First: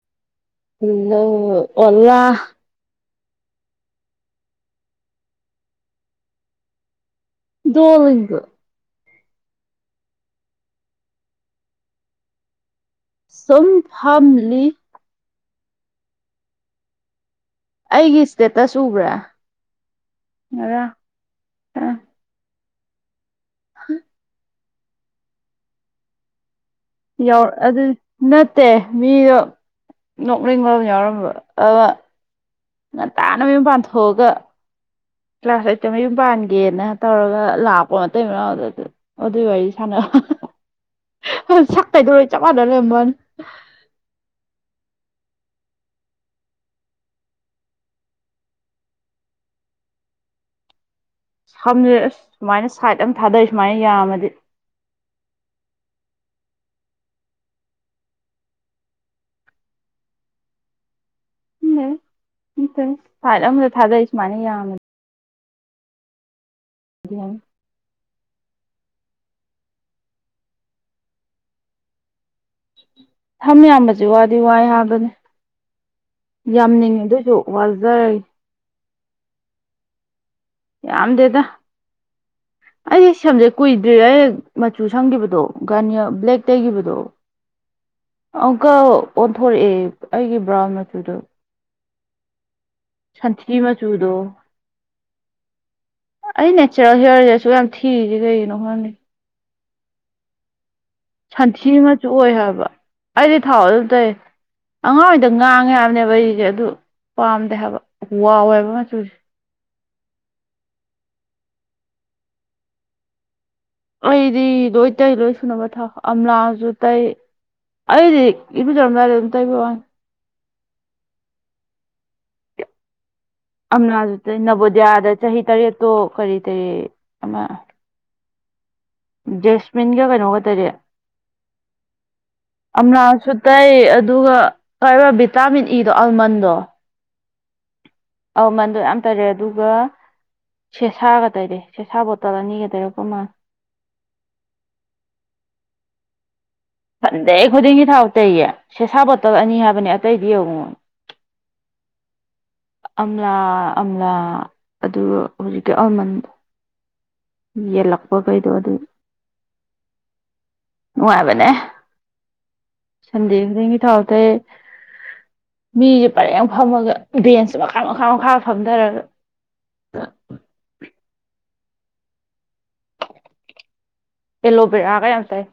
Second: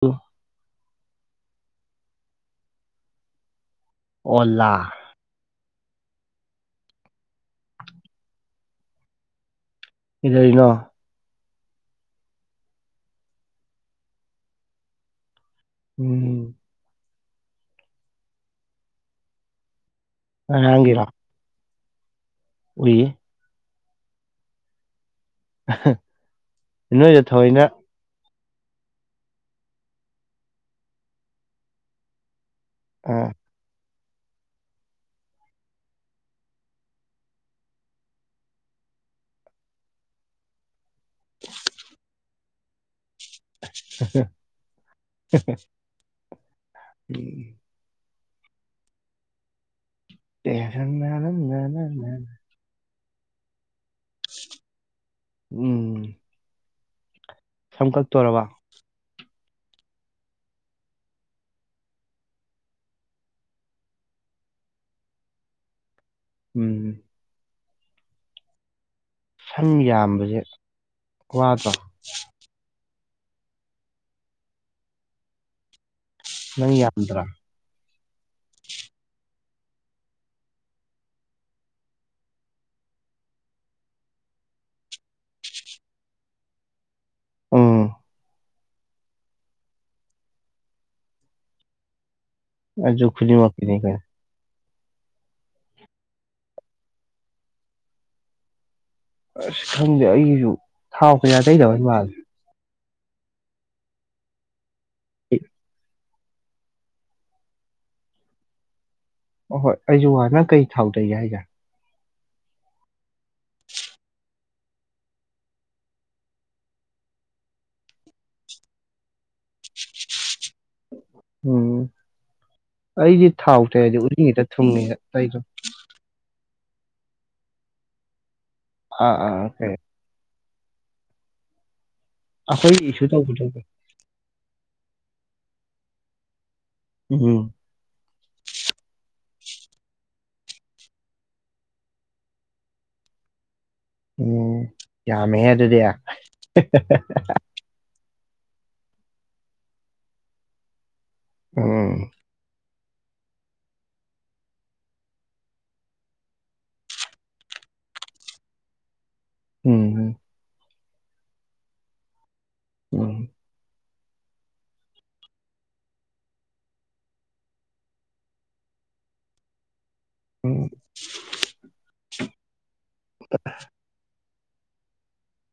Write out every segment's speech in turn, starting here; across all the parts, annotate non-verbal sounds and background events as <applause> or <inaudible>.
ꯑꯣ <unintelligible> ꯎ ꯅ <unintelligible> ꯑꯣꯂꯥ꯫ ꯑꯣꯂꯥ꯫ ꯗꯣꯂꯨꯡꯒ꯫ <unintelligible> ꯀꯩꯗꯧꯏꯅꯣ꯫ ꯁꯨꯝ ꯐꯝꯂꯤ꯫ ꯎꯝ꯫ ꯑꯩꯒꯤ ꯏꯁꯇꯦꯇꯁ ꯎꯕ꯭ꯔꯥ꯫ ꯉꯔꯥꯡ ꯉꯔꯥꯡꯒꯤꯔꯣ꯫ ꯎꯏ꯫ ꯍꯝ꯫ <unintelligible> ꯅꯣꯏꯗ ꯌꯥꯎ ꯊꯑꯣꯏꯅ ꯑꯗꯨ ꯅꯠꯇꯦ ꯃꯤꯗꯣ ꯅꯣꯛꯅꯤꯡ ꯃꯝ ꯌꯥꯎꯔꯝꯕ ꯑꯃ ꯑꯥ ꯉꯟꯇꯥꯅ ꯃꯌꯨꯝ ꯄꯥꯟꯊꯣꯛꯑꯒ꯫ ꯀ꯭ꯂꯥꯁ ꯑꯩꯠꯇ ꯃꯌꯨꯝ ꯄꯥꯟꯒꯦꯅ ꯇꯧꯔꯒ ꯂꯥꯛꯄ ꯃꯇꯩ ꯃꯅꯥꯎ ꯑꯗꯨꯗ꯫ ꯑꯗꯨꯏ ꯋꯥꯔꯤ ꯁꯥꯟꯅ ꯃꯁꯛ ꯀꯩꯗ ꯂꯣꯏ ꯆꯞ ꯃꯥꯟꯅ ꯂꯩꯔꯕꯅꯦ꯫ ꯎꯝ ꯁꯝꯖꯦ ꯑꯁ <unintelligible> ꯁꯨꯃꯥꯏꯅ ꯁꯥꯏꯠ ꯑꯃ ꯊꯥꯗꯩ ꯁꯨꯃꯥꯏꯅ ꯌꯥꯝꯃꯗꯤ꯫ ꯎꯝ꯫ ꯁꯝꯀꯛꯇꯣꯔꯕ꯫ <unintelligible> ꯁꯥꯏꯠ ꯑꯗ ꯊꯥꯗꯩ ꯁꯨꯃꯥꯏꯅ ꯌꯥꯝꯃꯗꯤ꯫ ꯎꯝ꯫ ꯁꯝ ꯌꯥꯝꯕꯁꯦ ꯋꯥꯗꯣ꯫ ꯁꯝ ꯌꯥꯝꯕꯕꯁꯤ ꯋꯥꯗꯤ ꯋꯥꯏ ꯍꯥꯏꯕꯅꯤ ꯅꯪ ꯌꯥꯝꯅꯤꯡꯉꯦ ꯌꯥꯝꯗ꯭ꯔꯥ ꯑꯗꯨꯏꯁꯨ꯫ ꯋꯥꯖꯩ꯫ ꯌꯥꯝꯗꯦꯗ꯫ ꯑꯩꯒꯤ ꯁꯦꯝꯖꯦ ꯀꯨꯏꯗ꯭ꯔꯤ ꯑꯩ ꯃꯆꯨ ꯁꯪꯈꯤꯕꯗꯣ ꯒꯥꯔꯅꯤꯌꯥ ꯕ꯭ꯂꯦꯛ ꯇꯩꯈꯤꯕꯗꯣ꯫ ꯎꯝ ꯑꯪꯎꯀ ꯑꯣꯟꯊꯣꯔꯛꯑꯦ ꯑꯩꯒꯤ ꯕ꯭ꯔꯥꯎꯟ ꯃꯆꯨꯗꯣ꯫ ꯑꯗꯨ ꯁꯟꯊꯤ ꯈꯨꯗꯤꯡꯃꯛꯀꯤꯅꯤ ꯀꯩꯅꯣ ꯑꯁ ꯃꯆꯨꯗꯣ꯫ ꯑꯩ ꯅꯦꯆꯔꯦꯜ ꯍꯤꯌꯔꯁꯦ ꯑꯁꯨꯛꯌꯥꯝ ꯊꯤꯔꯤꯁꯦ ꯀꯩꯒꯤꯅꯣ ꯈꯪꯗꯦ꯫ ꯑꯁ ꯈꯪꯗꯦ ꯑꯩꯒꯤꯁꯨ꯫ ꯊꯥꯎ ꯀꯌꯥ ꯁꯟꯊꯤ ꯇꯩꯗꯕꯩ ꯃꯆꯨ ꯃꯥꯜꯂꯦ ꯑꯣꯏ ꯍꯥꯏꯕ꯫ ꯑꯩꯗꯤ ꯊꯥꯎ ꯑꯗꯨꯝ ꯇꯩ ꯑꯉꯥꯡꯑꯣꯏꯔꯤꯗ ꯉꯥꯡꯉꯦ ꯍꯥꯏꯕꯅꯦꯕ ꯑꯩꯁꯦ ꯑꯗꯨ꯫ ꯄꯥꯝꯗꯦ ꯍꯥꯏꯕ ꯋꯥꯎꯋꯦꯕ ꯃꯆꯨꯁꯦ꯫ ꯑꯍꯣꯏ ꯑꯩꯁꯨ ꯋꯥ ꯅꯪ ꯀꯩ ꯊꯥꯎꯇꯩꯒꯦ ꯍꯥꯏꯖꯦ꯫ ꯑꯩꯗꯤ ꯂꯣꯏ ꯇꯩ ꯂꯣꯏ ꯁꯨꯅꯕ ꯊꯥꯎ ꯑꯝꯂꯥꯁꯨ ꯇꯩ꯫ ꯑꯩꯗꯤ ꯏꯔꯨꯖꯧꯔꯝꯗꯥꯏꯗ ꯑꯗꯨꯝ ꯇꯩꯕ ꯋꯥꯅꯤ꯫ ꯎꯝ ꯑꯩꯗꯤ ꯊꯥꯎ ꯇꯩꯔꯗꯤ ꯎꯔꯤꯡ ꯍꯦꯛꯇ ꯊꯨꯝꯉꯦꯅ ꯇꯩꯗꯕ꯫ ꯇꯣ ꯀꯔꯤ ꯀꯔꯤ ꯑꯃ꯫ ꯑꯥ ꯑꯥ ꯀꯩ ꯖꯦꯁꯃꯤꯟ ꯒ ꯀꯩꯅꯣꯒ ꯇꯩꯔꯦ꯫ ꯑꯩꯈꯣꯏꯒꯤ ꯏꯁꯨ ꯑꯝꯂꯥꯁꯨ ꯇꯧꯕꯗꯣ ꯇꯩ ꯑꯗꯨꯒ ꯀ ꯚꯤꯇꯥꯃꯤꯟ ꯏꯗꯣ ꯑꯜꯃꯟꯗꯣ꯫ ꯎꯝ꯫ ꯑꯧꯃꯟꯗꯣ ꯌꯥꯝ ꯇꯔꯦ ꯑꯗꯨꯒ꯫ ꯁꯦꯁꯥꯒ ꯇꯩꯔꯦ ꯁꯦꯁꯥ ꯕꯣꯇꯜ ꯑꯅꯤꯒ ꯇꯩꯔꯛꯄ ꯃꯥꯜꯂꯦ꯫ ꯎꯝ ꯌꯥꯝꯃꯦꯍꯦ ꯑꯗꯨꯗꯤ ꯊꯣꯏꯗꯤꯡꯒꯤ ꯊꯥꯎ ꯇꯩꯌꯦ ꯁꯦꯁꯥ ꯕꯣꯇꯜ ꯑꯅꯤ ꯍꯥꯏꯕꯅꯦ ꯑꯇꯩꯗꯤ ꯌꯦꯡꯉꯨ꯫ ꯎꯝ꯫ ꯑꯝꯂꯥ ꯑꯝꯂꯥ ꯑꯗꯨ ꯍꯧꯖꯤꯛꯀꯤ ꯑꯜꯃꯟꯗꯣ꯫ ꯌꯦꯜꯂꯛꯄꯈꯩꯗꯣ ꯑꯗꯨ꯫ ꯎꯝ꯫ ꯅꯨꯡꯉꯥꯏꯕꯅꯦ ꯎꯝ ꯁꯟꯗꯦ ꯈꯨꯗꯤꯡꯒꯤ ꯊꯥꯎ ꯇꯩ ꯃꯤꯁꯦ ꯄꯔꯦꯡ ꯐꯝꯃꯒ ꯕꯦꯟꯁ ꯃꯈꯥ ꯃꯈꯥ ꯃꯈꯥ ꯐꯝꯊꯔꯒ <unintelligible> ꯎꯝ ꯃꯨꯠꯊꯠꯂꯦ ꯑꯦꯂꯣꯕꯦꯔꯥꯒ ꯌꯥꯝ ꯇꯩꯏ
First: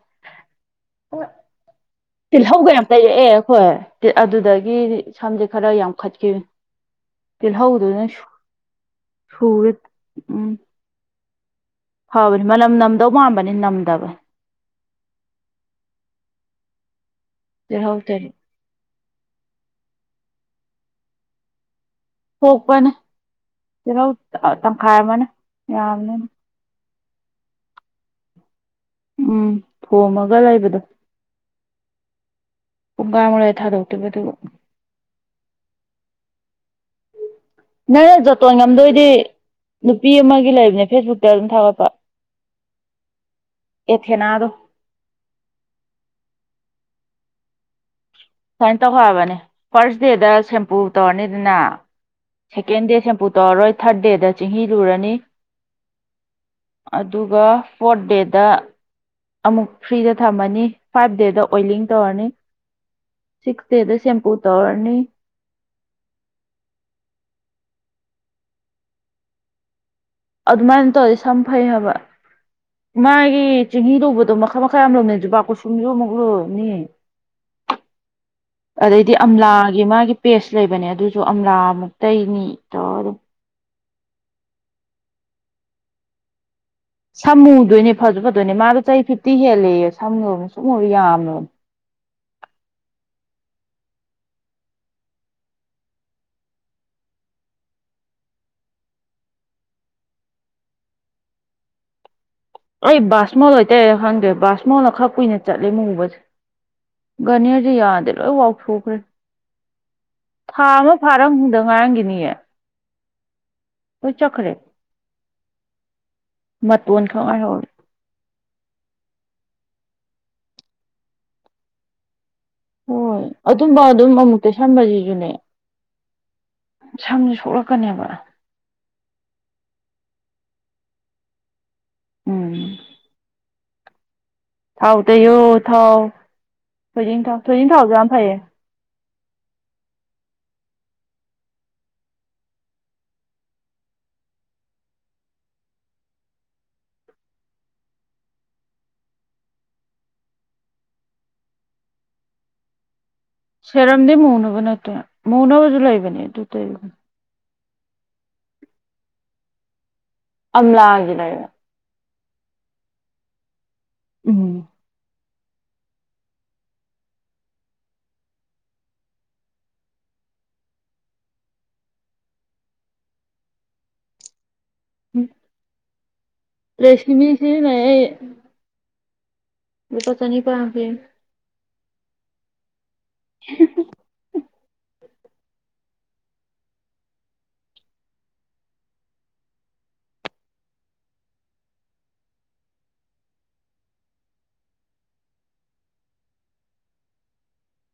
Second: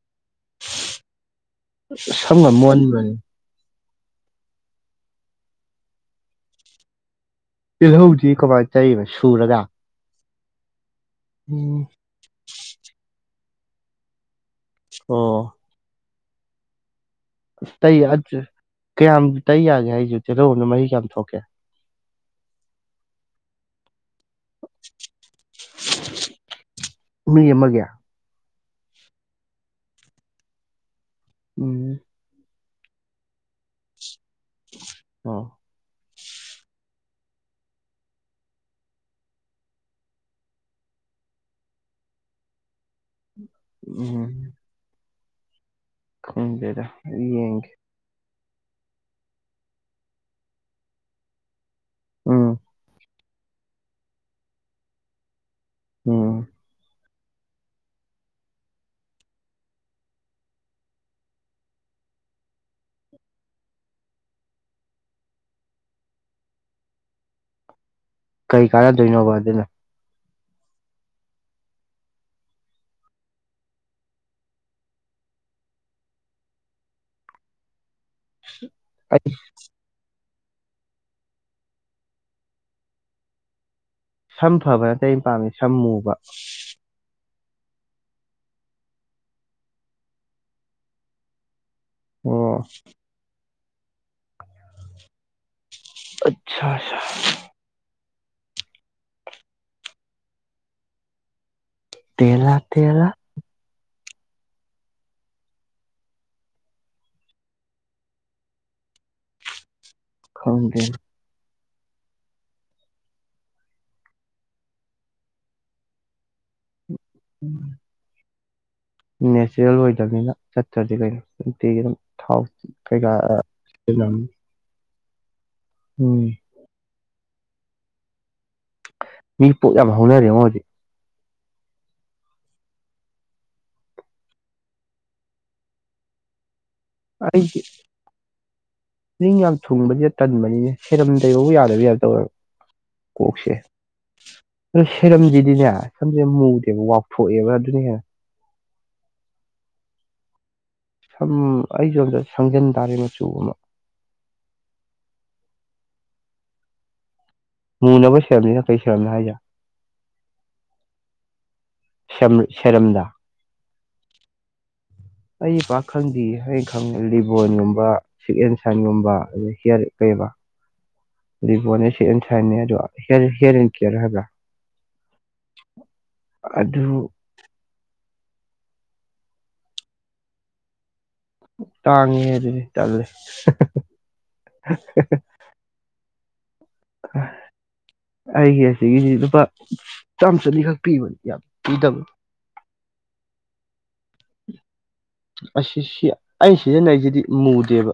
ꯁꯝꯒ ꯇꯤꯜꯍꯧꯒ ꯌꯥꯝ ꯃꯣꯟꯕꯅꯤ ꯇꯩꯔꯛꯑꯦ ꯑꯈꯣꯏ ꯑꯗꯨꯗꯒꯤ ꯁꯝꯁꯦ ꯈꯔ ꯌꯥꯝꯈꯠꯈꯤꯕ ꯇꯤꯜꯍꯧꯗꯨꯅ ꯁꯨ ꯇꯤꯜꯍꯧꯗꯤ ꯀꯃꯥꯏꯅ ꯇꯩꯔꯤꯕ ꯁꯨꯔꯒ ꯁꯨꯔ ꯎꯝ ꯎꯝ ꯐꯕꯅꯤ ꯃꯅꯝ ꯅꯝꯗꯧ ꯃꯥꯟꯕꯅꯦ ꯅꯝꯗꯕ ꯑꯣ ꯇꯤꯜꯍꯧ ꯇꯩ ꯇꯩꯔꯤ ꯑꯗꯨ ꯀꯌꯥꯝ ꯇꯩ ꯌꯥꯒꯦ ꯍꯥꯏꯁꯦ ꯇꯦꯜꯍꯧ ꯑꯃꯅ ꯃꯍꯤ ꯀꯌꯥꯝ ꯊꯣꯛꯀꯦ ꯊꯣꯛꯄꯅꯦ ꯇꯤꯜꯍꯧ ꯇꯪꯈꯥꯏ ꯑꯃꯅ ꯌꯥꯕꯅꯦ ꯑꯗꯨꯝ ꯃꯤ ꯑꯃꯒꯤ ꯎꯝ ꯊꯣꯝꯃꯒ ꯂꯩꯕꯗꯣ ꯎꯝ ꯄꯨꯡꯈꯥꯃꯨꯛ ꯂꯩꯔꯒ ꯊꯥꯗꯣꯛꯇꯣꯏꯕ ꯑꯗꯨꯒ ꯑꯣ ꯅꯪꯅ ꯖꯣꯇꯣꯟ ꯉꯝꯗꯣꯏꯗꯤ ꯅꯨꯄꯤ ꯑꯃꯒꯤ ꯂꯩꯕꯅꯦ ꯐꯦꯁꯕꯨꯛꯇ ꯑꯗꯨꯝ ꯊꯥꯒꯠꯄ ꯎꯝ ꯑꯦꯊꯦꯅꯥꯗꯣ ꯈꯪꯗꯦꯗ ꯑꯩ ꯌꯦꯡꯒꯦ ꯁꯨꯃꯥꯏꯅ ꯇꯧ ꯍꯥꯏꯕꯅꯦ ꯐꯥꯔꯁ ꯗꯦꯗ ꯁꯦꯝꯄꯨ ꯇꯧꯔꯅꯤꯗꯅ ꯎꯝ ꯁꯦꯀꯦꯟ ꯗꯦ ꯁꯦꯝꯄꯨ ꯇꯧꯔꯔꯣꯏ ꯊꯥꯔꯠ ꯗꯦꯗ ꯆꯤꯡꯍꯤ ꯂꯨꯔꯅꯤ ꯎꯝ ꯑꯗꯨꯒ ꯐꯣꯔꯠ ꯗꯦꯗ ꯑꯃꯨꯛ ꯐ꯭ꯔꯤꯗ ꯊꯝꯃꯅꯤ ꯐꯥꯏꯚ ꯗꯦꯗ ꯑꯣꯏꯂꯤꯡ ꯇꯧꯔꯅꯤ ꯁꯤꯛꯁ ꯗꯦꯗ ꯁꯦꯝꯄꯨ ꯇꯧꯔꯅꯤ ꯀꯔꯤ ꯀꯥꯟꯅꯗꯣꯏꯅꯣꯕ ꯑꯗꯨꯅ ꯑꯗꯨꯃꯥꯏꯅ ꯑꯗꯨꯝ ꯇꯧꯔꯗꯤ ꯁꯝ ꯐꯩ ꯍꯥꯏꯕ ꯃꯥꯒꯤ ꯆꯤꯡꯍꯤ ꯂꯨꯧꯕꯗꯣ ꯃꯈꯜ ꯃꯈꯜ ꯌꯥꯝ ꯂꯨꯕꯅꯦ ꯖꯨꯕꯥ ꯀꯨꯁꯨꯝꯁꯨ ꯑꯃꯨꯛ ꯂꯨꯅꯤ ꯑꯗꯩꯗꯤ ꯑꯩ ꯑꯝꯂꯥꯒꯤ ꯃꯥꯒꯤ ꯄꯦꯁ ꯂꯩꯕꯅꯦ ꯑꯗꯨꯁꯨ ꯑꯝꯂꯥ ꯑꯃꯨꯛ ꯇꯩꯅꯤ ꯇꯧꯔ ꯑꯗꯨꯝ ꯁꯝ ꯐꯕ ꯅꯠꯇꯦ ꯑꯩꯅ ꯄꯥꯝꯃꯤ ꯁꯝ ꯃꯨꯕ ꯁꯝ ꯃꯨꯗꯣꯏꯅꯦ ꯐꯥꯖꯨ ꯐꯗꯣꯏꯅꯦ ꯃꯥꯗꯣ ꯆꯍꯤ ꯐꯤꯐꯇꯤ ꯍꯦꯜꯂꯦꯌꯦ ꯁꯝꯗꯣ ꯃꯨꯁꯨꯛ ꯃꯨꯔ ꯌꯥꯝꯃꯦꯕ ꯑꯣ ꯑꯠꯁꯥ ꯁꯥ ꯇꯦ ꯂꯥꯥ ꯑꯩ ꯕꯥꯁꯃꯣꯟ ꯑꯣꯏ ꯇꯩꯔ ꯈꯪꯗ꯭ꯔꯦ ꯕꯥꯁꯃꯣꯜꯅ ꯈꯔ ꯀꯨꯏꯅ ꯆꯠꯂꯦ ꯃꯨꯕꯁꯦ ꯒꯥꯅꯤꯌꯔꯗꯤ ꯌꯥꯗꯦ ꯂꯣꯏ ꯋꯥꯎꯊꯣꯛꯈ꯭ꯔꯦ ꯊꯥ ꯑꯃ ꯈꯪꯗꯦꯅꯦ ꯐꯥꯔꯝ ꯗ ꯉꯥꯏꯔꯝꯒꯤꯅꯤꯌꯦ ꯂꯣꯏ ꯆꯠꯈ꯭ꯔꯦ ꯃꯇꯣꯟ ꯈꯛ ꯉꯥꯏꯍꯧꯔꯦ ꯅꯦꯆꯔꯦꯜ ꯑꯣꯏꯗꯕꯅꯤꯅ ꯆꯠꯇ꯭ꯔꯗꯤ ꯀꯩꯅꯣ ꯅꯨꯡꯇꯤꯒꯤ ꯑꯗꯨꯝ ꯊꯥꯎ ꯀꯩꯀꯥ ꯍꯣꯏ ꯑꯗꯨꯝꯕ ꯑꯗꯨꯝ ꯁꯤꯖꯤꯟꯅꯕꯅꯤ ꯑꯃꯨꯛ ꯇꯩꯁꯟꯕꯖꯤꯖꯨꯅꯦ ꯎꯝ ꯁꯝ ꯁꯣꯛꯂꯛꯀꯅꯦꯕ ꯃꯤ ꯄꯣꯠ ꯌꯥꯝ ꯍꯧꯅꯔꯦꯉꯣ ꯍꯧꯖꯤꯛ ꯎꯝ ꯊꯥꯎ ꯇꯩꯌꫭ ꯊꯥꯎ ꯊꯣꯏꯗꯤꯡ ꯊꯥꯎ ꯊꯣꯏꯗꯤꯡ ꯊꯥꯎꯖꯨ ꯌꯥꯝ ꯐꯩꯌꯦ ꯅꯤꯡ ꯌꯥꯝ ꯊꯨꯡꯕꯁꯤꯗ ꯇꯟꯕꯅꯤꯅꯦ ꯁꯦꯔꯝꯇꯩꯕꯐꯧ ꯌꯥꯗꯕꯤ ꯇꯥꯞ ꯇꯧꯏꯕ ꯀꯣꯛꯁꯦ ꯑꯗꯨꯗ ꯁꯦꯔꯝꯁꯤꯗꯤꯅꯦ ꯁꯝꯁꯤ ꯃꯨꯗꯦꯕ ꯋꯥꯎꯊꯣꯛꯑꯦꯕ ꯑꯗꯨꯅ ꯍꯦꯟꯅꯥ ꯁꯝ ꯑꯩꯁꯨ ꯑꯝꯇ ꯁꯪꯖꯤꯟ ꯇꯥꯔꯦ ꯃꯆꯨ ꯑꯃ ꯁꯦꯔꯝꯗꯤ ꯃꯨꯅꯕ ꯅꯠꯇꯦ ꯃꯨꯅꯕꯁꯨ ꯂꯩꯕꯅꯦ ꯑꯗꯨ ꯇꯩꯩꯎ ꯃꯨꯅꯕꯨ ꯁꯦꯔꯝꯁꯤꯅ ꯀꯩ ꯁꯦꯔꯝꯅꯣ ꯍꯥꯏꯖꯦ ꯑꯝꯂꯥꯒꯤ ꯂꯩꯔ ꯁꯦꯝ ꯁꯦꯔꯝꯗꯥ ꯎꯝ ꯑꯩꯗꯤ ꯄꯥꯛꯈꯪꯗꯤ ꯑꯩꯈꯪ ꯂꯤꯕꯣꯟꯒꯨꯝꯕ ꯁꯤꯛ ꯑꯦꯟ ꯁꯥꯏꯟꯒꯨꯝꯕ ꯑꯩ ꯍꯤꯌꯔ ꯀꯩꯏꯕ ꯂꯤꯕꯣꯟꯅꯦ ꯁꯤꯛ ꯑꯟꯗ ꯁꯥꯟꯅꯦ ꯑꯗꯣ ꯍꯤꯌꯔ ꯑꯦꯟ ꯀꯦꯔ ꯍꯥꯏꯕ꯭ꯔꯥ ꯑꯗꯨ ꯇ꯭ꯔꯦꯁꯁꯤꯝꯃꯦ ꯁꯤꯖꯤꯟꯅꯩ ꯑꯩ ꯂꯨꯄꯥ ꯆꯅꯤꯄꯥꯟꯄꯤ ꯇꯥꯡꯉꯤꯍꯦ ꯑꯗꯨꯗꯤ ꯇꯜꯂꯦ ꯑ <unintelligible> ꯑꯩꯒꯤ ꯑꯁꯤꯒꯤꯁꯤ ꯂꯨꯄꯥ ꯆꯥꯝꯃ ꯆꯅꯤꯈꯛ ꯄꯤꯕꯅꯦ ꯌꯥꯝ ꯄꯤꯗꯕꯅꯤ ꯑꯁꯤ ꯁꯤ ꯑꯩ ꯁꯤꯖꯤꯟꯅꯩꯁꯤꯗꯤ ꯃꯨꯗꯦꯕ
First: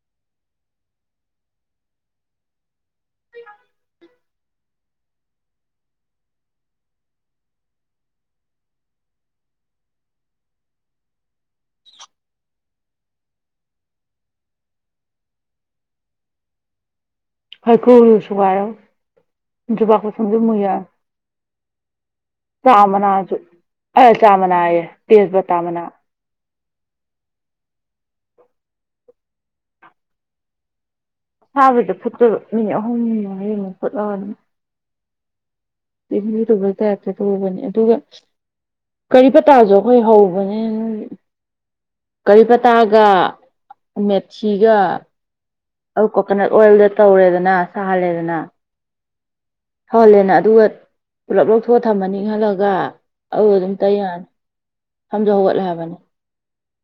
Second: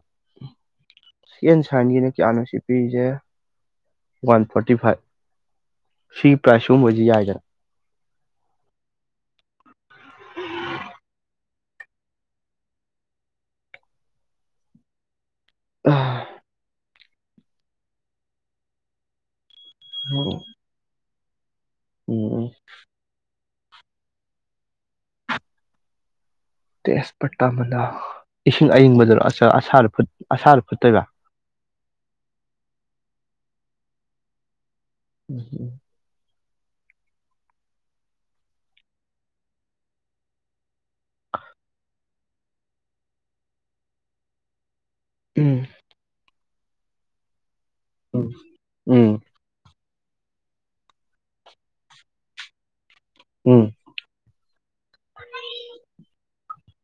ꯁꯤꯛ ꯑꯦꯟ ꯁꯥꯏꯟꯒꯤꯅ ꯀꯌꯥꯅꯣ ꯁꯤ ꯄꯤꯔꯤꯁꯦ ꯋꯥꯟ ꯐꯣꯔꯇꯤꯐꯥꯏꯚ ꯁꯤ ꯄ꯭ꯔꯥꯏꯁ ꯁꯒꯨꯝꯕꯁꯤ ꯌꯥꯏꯗꯅ ꯎ <unintelligible> ꯑꯥ <unintelligible> ꯍꯩꯀꯨꯁꯨ ꯁꯨꯒꯥꯎꯔꯒ ꯖꯨꯕꯥꯀꯨꯁꯨꯝꯁꯨ ꯃꯨꯏꯍꯥꯥꯏ ꯎꯝ ꯆꯥꯃꯅꯥꯁꯨ ꯑꯦ ꯆꯥꯃꯅꯥꯏꯌꯦ ꯇꯦꯖꯄꯇ ꯃꯅꯥ ꯇꯦꯁꯄꯇ ꯃꯅꯥ ꯏꯁꯤꯡ ꯑꯏꯤꯡꯕꯗꯔꯣ ꯑꯁꯥ ꯑꯁꯥꯕꯗꯥ ꯐꯨꯠ ꯐꯨꯠꯇꯣꯏꯕ ꯑꯁꯥꯕꯗ ꯐꯨꯠꯇꯣꯕ ꯃꯤꯅꯤꯠ ꯑꯍꯨꯝ ꯃꯔꯤꯃꯨꯛ ꯐꯨꯠꯂꯒ ꯑꯗꯨꯝ ꯎꯝꯍꯝ <unintelligible> <unintelligible> ꯇꯧꯕ ꯇꯥꯞꯇ ꯇꯧꯕꯅꯦ ꯑꯗꯨꯒ ꯀꯔꯤ ꯄꯇꯥꯁꯨ ꯑꯩꯈꯣꯏ ꯍꯧꯕꯅꯦ ꯀꯔꯤꯄꯇꯥꯒ ꯃꯦꯠꯊꯤꯒ ꯎꯝ ꯑꯜꯀꯣ ꯀꯣꯀꯣꯅꯠ ꯑꯣꯏꯜꯗ ꯇꯧꯔꯦꯗꯅ ꯎꯝ ꯁꯥꯍꯜꯂꯦꯗꯅ ꯎꯝ ꯁꯧꯍꯜꯂꯦꯅ ꯑꯗꯨꯒ ꯄꯨꯂꯞ ꯂꯧꯊꯣꯛꯑ ꯊꯝꯃꯅꯤ ꯏꯪꯍꯜꯂꯒ ꯑꯗꯨ ꯑꯗꯨꯝ ꯇꯩ ꯌꯥꯔꯅꯤ ꯁꯝꯖꯨ ꯍꯧꯒꯠꯂꯦ ꯍꯥꯏꯕꯅꯤ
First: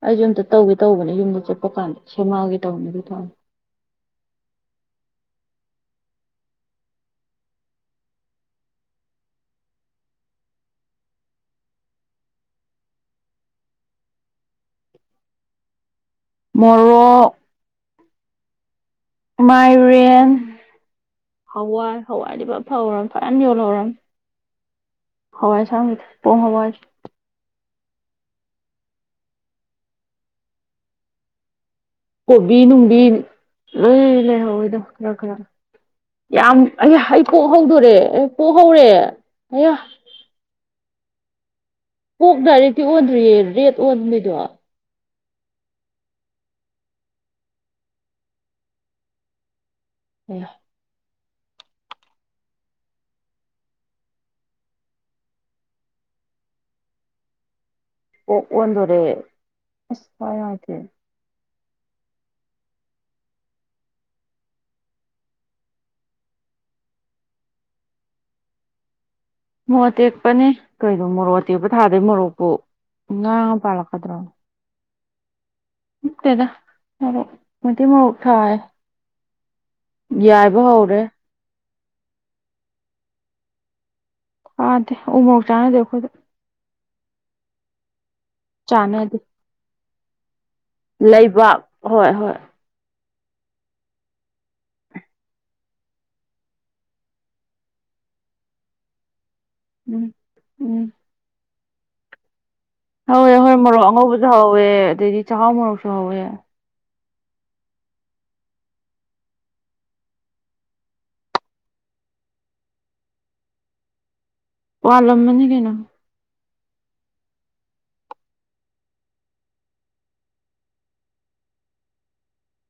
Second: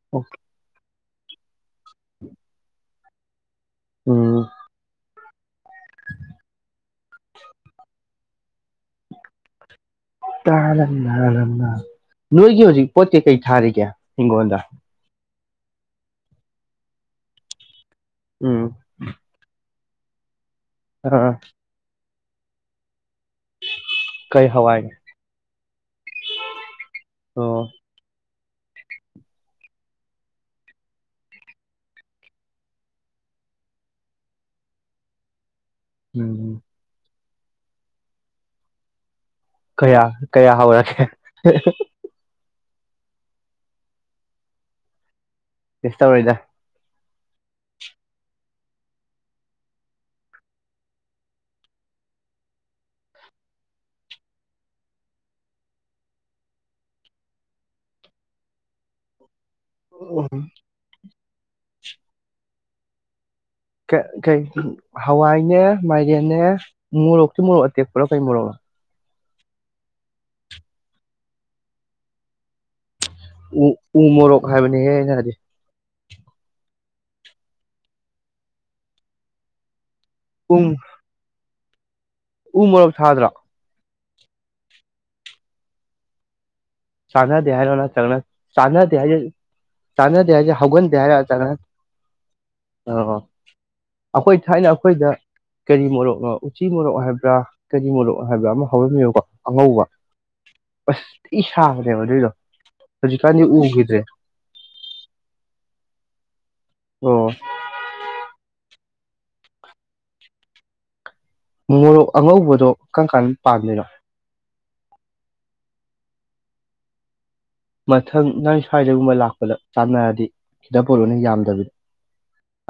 ꯑꯩꯁꯨꯦ ꯑꯝꯇ ꯇꯧꯒꯦ ꯇꯧꯕꯅꯦ ꯌꯨꯝꯗ ꯆꯠꯄ ꯀꯝꯀꯥꯟꯗ ꯁꯦꯝꯃꯛ ꯑꯒꯦ ꯇꯧꯅꯤ ꯑꯗꯨꯏ ꯊꯥꯎꯗꯨ ꯎꯝ <inaudible> <inaudible> ꯇꯥꯔ ꯅꯣꯏꯒꯤ ꯍꯧꯖꯤꯛ ꯄꯣꯠ ꯀꯩ ꯀꯩ ꯊꯥꯔꯤꯒꯦ ꯍꯤꯡꯒꯣꯟꯗ ꯃꯣꯔꯣꯛ ꯎꯝ ꯃꯥꯏꯔꯦꯟ ꯑ <unintelligible> ꯍꯋꯥꯏ ꯍꯋꯥꯏ <unintelligible> ꯐꯧꯔ ꯐꯖꯅ ꯌꯣꯜꯍꯧꯔꯅꯤ ꯀꯩ ꯍꯋꯥꯏ ꯍꯋꯥꯏ ꯑꯁꯥꯡꯕꯤꯗ‌ꯣ ꯄꯣꯡ ꯍꯋꯥꯏ ꯑꯣ ꯀꯣꯕꯤ ꯅꯨꯡꯕꯤ ꯂ‌ꯣꯏ ꯂꯩꯍꯧꯋꯦꯗꯣ ꯈꯔ ꯈꯔ ꯌꯥꯝ ꯎꯝ ꯑꯩ ꯍꯩꯊꯣꯛꯍꯧꯗꯣꯔꯦ ꯑꯦ ꯄ‌ꯣꯍꯧꯔꯦ ꯑꯌꯥ ꯀꯌꯥ ꯀꯌꯥ ꯍꯧꯔꯒꯦ ꯀꯣꯛ ꯗꯥꯏꯔꯦꯛꯇꯤ ꯑꯣꯟꯗ꯭ꯔꯤꯌꯦ ꯔꯦꯠ ꯑꯣꯟꯕꯤꯗꯣ ꯀꯩꯁ ꯇꯧꯔ‌ꯣꯏꯗꯥ <unintelligible> ꯑꯣꯛ ꯑꯣꯟꯗꯣꯔꯦ ꯑꯁ ꯑꯣ ꯊꯋꯥꯏ ꯅꯨꯡꯉꯥꯏꯇ‌ꯦ ꯀꯩ ꯀꯩ ꯍꯋꯥꯏꯅꯦ ꯃꯥꯏꯔꯦꯟꯅꯦ ꯃꯣꯔꯣꯛꯇꯤ ꯃꯣꯔꯣꯛ ꯑꯇꯦꯛꯄꯔꯣ ꯀꯩ ꯃꯣꯔꯣꯛ ꯃꯣꯔꯣꯛ ꯑꯇꯦꯛꯄꯅꯤ ꯀꯩꯅ‌ꯣ ꯃꯣꯔꯣꯛ ꯑꯇꯦꯛꯄ ꯊꯥꯗꯤ ꯃꯣꯔꯣꯛꯄꯨ ꯉꯥꯡꯉ ꯎ ꯎ ꯄꯥꯜꯂꯛꯀꯗ꯭ꯔꯣ ꯃꯣꯔꯣꯛ ꯍꯥꯏꯕꯅꯤꯍꯦ ꯑꯩꯅ ꯍꯥꯏꯗꯤ ꯅꯠꯇ‌ꯦꯗꯥ ꯃ‌ꯣꯔ‌ꯣꯛ ꯃꯇꯩ ꯃ‌ꯣꯔ‌ꯣꯛ ꯊꯥꯏ ꯎ ꯌꯥꯏꯕ ꯍꯧꯔꯦ ꯎ ꯃꯣꯔꯣꯛ ꯊꯥꯗ꯭ꯔꯣ ꯊꯥꯗꯦ ꯎ ꯃꯣꯔꯣꯛ ꯆꯥꯟꯅꯗꯦ ꯑꯈꯣꯏꯗ ꯆꯥꯟꯅꯗꯦ ꯍꯥꯏꯔꯣ ꯅꯠꯇꯔꯒꯅ ꯆꯥꯟꯅꯗꯦ ꯍꯥꯏꯖꯦ ꯆꯥꯟꯅꯗꯦ ꯍꯥꯏꯖꯦ ꯍꯧꯒꯟꯗꯦ ꯍꯥꯏꯔꯥ ꯂꯩꯕꯥꯛ ꯍꯣꯏ ꯍꯣꯏ ꯅꯠꯇꯔꯒꯅ ꯑꯣ ꯑꯈꯣꯏ ꯊꯥꯏꯅ ꯑꯩꯈꯣꯏꯗ ꯀꯔꯤ ꯃꯣꯔꯣꯛꯅꯣ ꯎꯆꯤ ꯃꯣꯔꯣꯛ ꯍꯥꯏꯕ꯭ꯔꯥ ꯀꯔꯤ ꯃꯣꯔꯣꯛ ꯍꯥꯏꯕ꯭ꯔꯥ ꯑꯃ ꯍꯧꯔꯝꯃꯦꯕꯀꯣ ꯑꯉꯧꯕ ꯎꯝ ꯎꯝ ꯑꯁ ꯊꯤ ꯁꯥꯕꯅꯦꯕ ꯑꯗꯨꯏꯗꯣ ꯍꯧꯋꯦ ꯍꯧꯖꯤꯛꯀꯥꯟꯗꯤ ꯍꯣꯏ ꯃꯣꯔꯣꯛ ꯎꯈꯤꯗ꯭ꯔꯦ ꯑꯉꯧꯕꯁꯨ ꯍꯧꯋꯦ ꯑꯗꯩꯗꯤ ꯆꯥꯛꯍꯥꯎ ꯃꯣꯔꯣꯛꯁꯨ ꯍꯧꯋꯦ ꯑꯣ ꯃꯣꯔꯣꯛ ꯑꯉꯧꯕꯗꯣ ꯀꯔꯝ ꯀꯥꯟꯗ ꯄꯥꯟꯗꯨꯏꯅꯣ ꯄꯥꯜꯂꯝꯃꯅꯤ ꯀꯩꯅꯣ ꯃꯊꯪ ꯅ‌ꯣꯏ ꯁ꯭ꯋꯥꯏꯗꯒꯨꯝꯕ ꯂꯥꯛꯄꯗ ꯆꯥꯟꯅꯔꯗꯤ ꯈꯤꯇ ꯄꯣꯔꯑꯣꯅꯦ ꯌꯥꯝꯗꯕꯤ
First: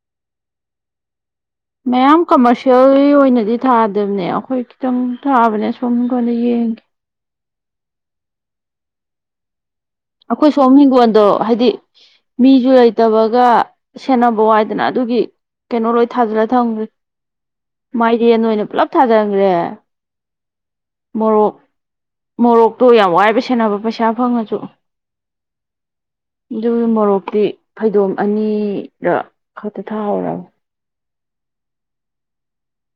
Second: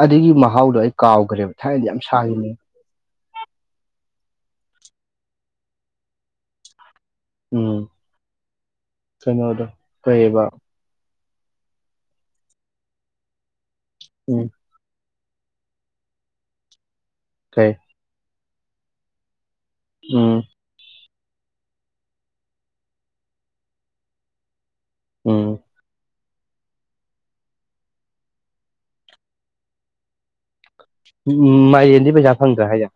ꯑꯗꯨꯒꯤ ꯃꯍꯥꯎꯗꯣ ꯑꯩ ꯀꯥꯎꯒ꯭ꯔꯦꯕ ꯃꯌꯥꯝ ꯀꯃꯔꯁ ꯊꯤꯌ‌ꯣꯔꯤ ꯑꯣꯏꯅꯗꯤ ꯊꯥꯗꯕꯅꯦ ꯑꯩꯈꯣꯏ ꯈꯤꯇꯪ ꯊꯥꯕꯅꯦ ꯁꯣꯝ ꯀꯣꯟꯅ ꯌꯦꯡꯒꯦ ꯎꯝ ꯀꯩꯅꯣꯗꯣ ꯀꯩꯕ ꯑꯈꯣꯏ ꯁꯣꯝ ꯍꯤꯡꯒꯣꯟꯗꯣ ꯍꯥꯏꯗꯤ ꯃꯤꯖꯨ ꯂꯩꯇꯕꯒ ꯁꯦꯟꯅꯕ ꯎꯝ ꯋꯥꯏꯗꯅ ꯑꯗꯨꯒꯤ ꯀꯩꯅꯣ ꯂꯣꯏ ꯊꯥꯖꯜꯂ ꯊꯝꯒꯔ‌ꯦ ꯀꯩ ꯃꯥꯏꯔꯦꯟ ꯑꯣꯏꯅ ꯄꯨꯂꯞ ꯊꯥꯖꯟꯈ꯭ꯔ‌ꯦ ꯎꯝ ꯃꯣꯔꯣꯛ ꯃꯣꯔꯣꯛꯇꯣ ꯌꯥꯝ ꯋꯥꯏꯕ ꯁꯦꯟꯅꯕ ꯄꯩꯁꯥ ꯐꯪꯉꯁꯨ ꯎꯝ ꯗꯨꯒꯤ ꯃꯣꯔꯣꯛꯇꯤ ꯐꯩꯗꯣꯝ ꯑꯅꯤꯔ ꯈꯛꯇ ꯊꯥꯍꯧꯔꯕ ꯎꯝ ꯃꯥꯏꯔꯦꯟꯗꯤ ꯄꯩꯁꯥ ꯐꯪꯗ꯭ꯔꯥ ꯍꯥꯏꯖ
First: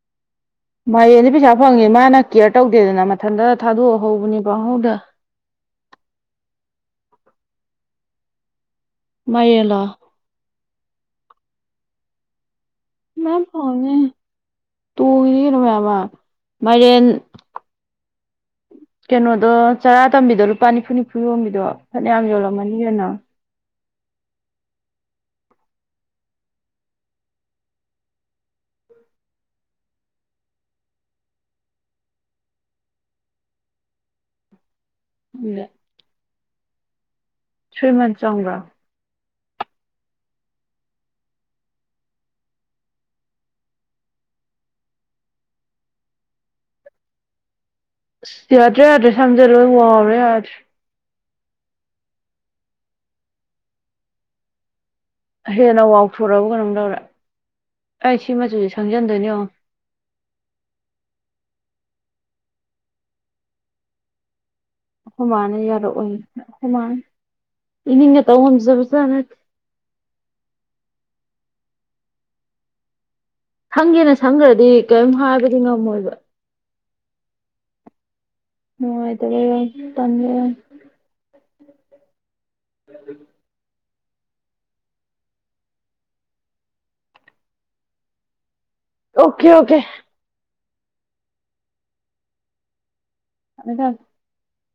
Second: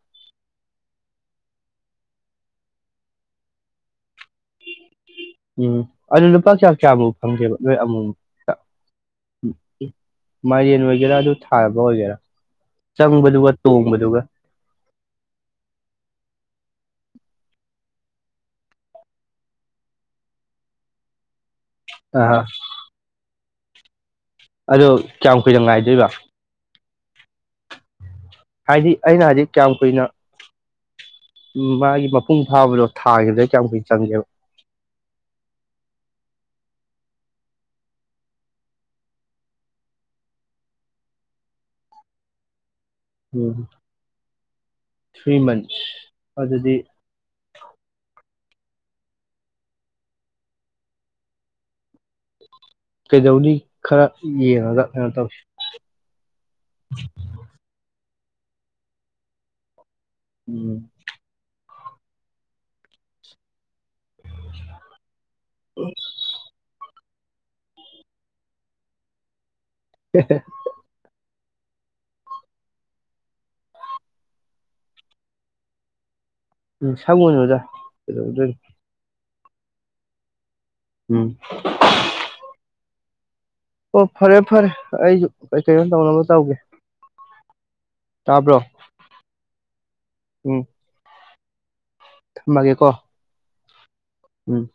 ꯃꯥꯏꯔꯦꯟꯗꯤ ꯄꯩꯁꯥ ꯐꯪꯉꯦ ꯃꯥꯅ ꯀꯦꯌꯔ ꯇꯧꯗꯦꯗꯅ ꯃꯊꯟꯇ ꯊꯥꯗꯣꯛꯑ ꯍꯧꯕꯟ ꯄꯪꯍꯧꯗ ꯎꯝ ꯑꯗꯨ ꯂꯨꯄꯥ ꯀꯌꯥ ꯀꯌꯥꯃꯨꯛ ꯐꯪꯒꯦꯕ ꯅꯣꯏ ꯑꯃꯨꯃꯨꯛꯇ ꯃꯥꯏꯔꯦꯟꯂꯣ <unintelligible> ꯃꯥꯏꯔ‌ꯦꯟ ꯑꯣꯏꯒꯦꯔꯥ ꯑꯗꯨ ꯊꯥꯕ ꯑꯣꯏꯒꯦꯔꯥ ꯃꯌꯥꯝ ꯆꯪꯕꯗꯨꯒ ꯐꯪꯉꯝꯅꯤ ꯇꯣꯡꯕꯗꯨꯒ ꯇꯣꯡꯉꯤꯅꯤ ꯀꯩꯅꯣ ꯃꯌꯥꯝ ꯃꯥ ꯃꯥꯏꯔꯦꯟ ꯀꯩꯅꯣꯗꯣ ꯆꯔꯥ ꯇꯝꯕꯤꯗꯣ ꯂꯨꯄꯥ ꯅꯤꯐꯨ ꯅꯤꯐꯨ ꯌꯣꯟꯝꯕꯤꯗꯣ ꯐꯅꯌꯥꯝ ꯑꯥ ꯌꯣꯜꯂꯝꯃꯅꯤ ꯀꯩꯅꯣ ꯑꯗꯣ ꯀꯌꯥꯝ ꯀꯨꯏꯅ ꯉꯥꯏꯗꯣꯏꯕ ꯍꯥꯏꯗꯤ ꯑꯩꯅ ꯍꯥꯏꯗꯤ ꯀꯌꯥꯝ ꯀꯨꯏꯅ ꯃꯥꯒꯤ ꯃꯄꯨꯡ ꯐꯥꯕꯗꯣ ꯊꯥꯒꯤꯕꯗꯩ ꯀꯌꯥꯝ ꯀꯨꯏꯅ ꯆꯪꯒꯦꯕ ꯈꯪꯗꯦ <unintelligible> ꯊ꯭ꯔꯤꯃꯟꯁ ꯆꯪꯕ꯭ꯔꯥ ꯎꯝ ꯊ꯭ꯔꯤ ꯃꯟꯁ ꯑꯗꯨꯗꯤ ꯑꯁ ꯌꯥꯗ꯭ꯔꯦ ꯌꯥꯗ꯭ꯔꯦ ꯁꯝꯖꯦ ꯂꯣꯏ ꯋꯥꯎꯔꯦ ꯌꯥꯗ꯭ꯔꯦ ꯀꯩꯗꯧꯅꯤ ꯈꯔ ꯌꯦꯡꯉꯒ ꯀꯩꯅꯣ ꯇꯧꯁꯤ ꯍꯦꯟꯅ ꯋꯥꯥꯎꯊꯣꯔꯛꯑꯕ ꯀꯩꯅꯣꯝ ꯇꯧꯔꯦ ꯑꯩ ꯁꯤ ꯃꯆꯨꯁꯦ ꯁꯪꯖꯟꯗꯣꯏꯅꯤ ꯌꯦꯡꯉꯣ ꯎꯝ <inaudible> ꯑꯩꯈꯣꯏꯃꯥꯟꯅ ꯌꯥꯔꯛꯑꯣꯏ ꯑꯩꯈꯣꯏꯃꯥꯅ ꯏꯅꯤꯡꯅꯒ ꯇꯧ ꯉꯝꯖꯕꯖꯥꯠ ꯅꯠꯇꯦ <unintelligible> ꯁꯪꯒꯦꯅ ꯁꯪꯈ꯭ꯔꯗꯤ ꯀꯔꯤꯝ ꯍꯥꯏꯕꯗꯤ ꯉꯝꯃꯣꯏꯕ ꯎꯝ ꯁꯪꯉꯨꯅꯨꯗ ꯀꯩꯗꯧꯗꯣꯏꯅꯣ ꯅꯨꯉꯥꯏꯇꯕ ꯌꯥꯝ ꯇꯟꯂꯦ ꯌꯥꯝ ꯎꯝ <inaudible> ꯑꯣ ꯐꯔꯦ ꯐꯔꯦ ꯑꯩꯁꯨ ꯀꯩꯀꯩꯅꯣ ꯇꯧꯅꯕ ꯇꯧꯒꯦ ꯇꯥꯕ꯭ꯔꯣ ꯑꯣꯈꯦ ꯑꯣꯈꯦ ꯎꯝ ꯊꯝꯃꯒꯦ ꯀꯣ ꯊꯝꯃꯦ ꯊꯝ ꯎꯝ